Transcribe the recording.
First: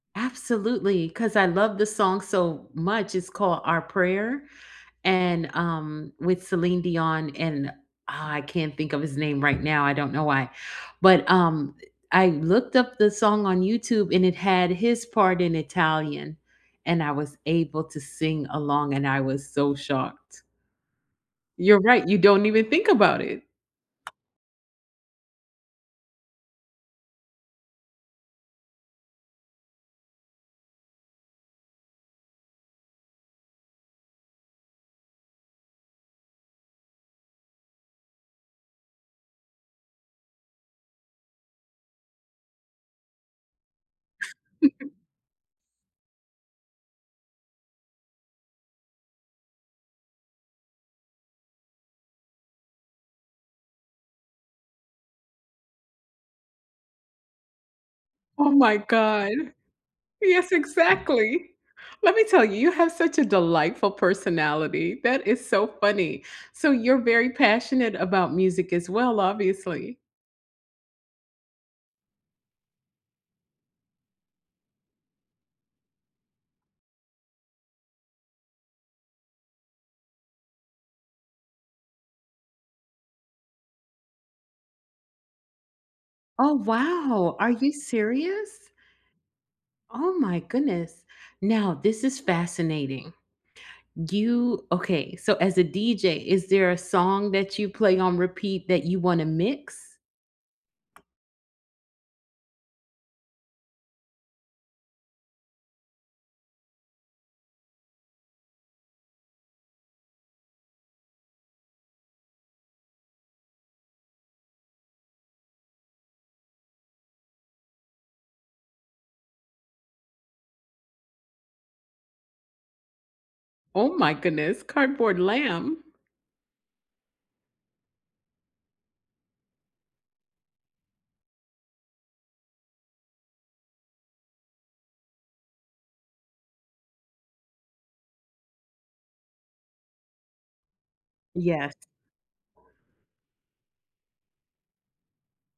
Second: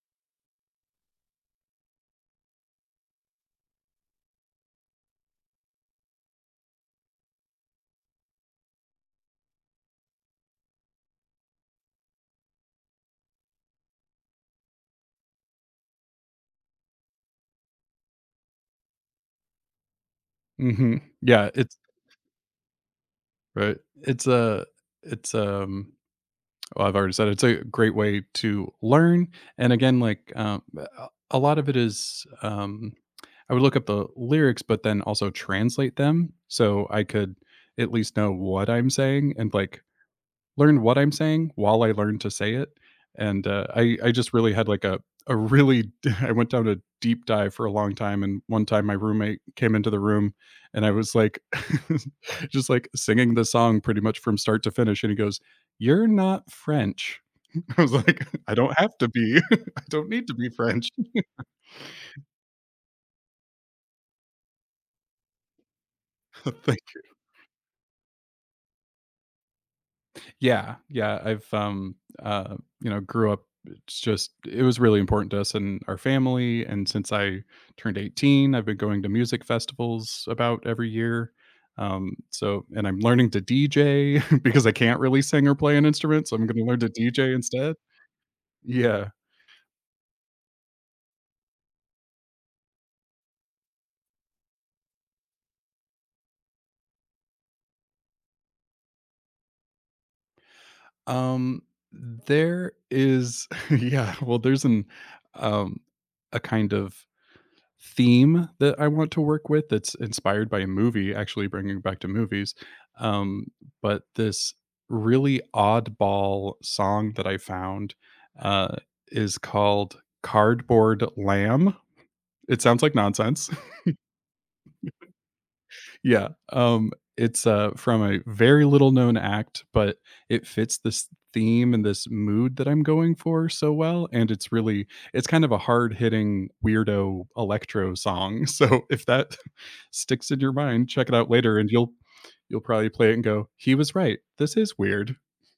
Absolutely, 'cause I love the song so much, it's called Our Prayer, and, um with Celine Dion and, ah, I can't think of his name right now, I don't know why, but, um, eh, I looked up the song on YouTube, and it had his part in Italian, and I was able to sing along, and I was so shocked. Mhm, yeah, it's You're right, you don't even think about it. Right, it's a it's, um oh, I've already said it's a great way to learn, and again like, um, a a lot of it is, um I would look up the lyrics, but then also translate them, so I could at least know what I'm saying and like learn what I'm saying while I learned to say it, and, uh, I I just really had like a a really d I went down a deep dive for a long time and one time my roommate came into the room, and I was like, just, like, singing the song pretty much from start to finish, and he goes, "You're not French." I was like, Oh "I my don't have to god. be, I don't need to be Yes, French." exactly. Let me tell you, you have such a delightful personality. That is so funny, so Thank you're you. very passionate about music as well, obviously. Yeah, yeah, I've, um, uh, you know, grew up it's just it was really important to us in our family, and since I turned 18, I've been going to music festivals about every year, um, so and I'm learning to DJ because I can't really sing or play an instrument, so I'm Oh gonna learn to wow! DJ Are you instead. serious? Yeah. Oh, my goodness. Now this is fascinating. You okay, so as a DJ, is there a song that you play on repeat that you wanna mix? Um, there is Yeah, well, there's an, um a kind of theme that I want to work with that's inspired by a movie actually bringing back to movies, um, but this really oddball song that I found, uh, is called Cardboard Lamb. It sounds like nonsense. Oh my goodness, Cardboard Lamb? Yeah, um, it's, uh, from a very little known act, but it fits this theme and this mood that I'm going for so well, and it's really it's kind of a hard hitting weirdo electro song, so if that sticks in your mind, check it out later and Yes. you'll you'll probably play it and go, "He was right, this is weird."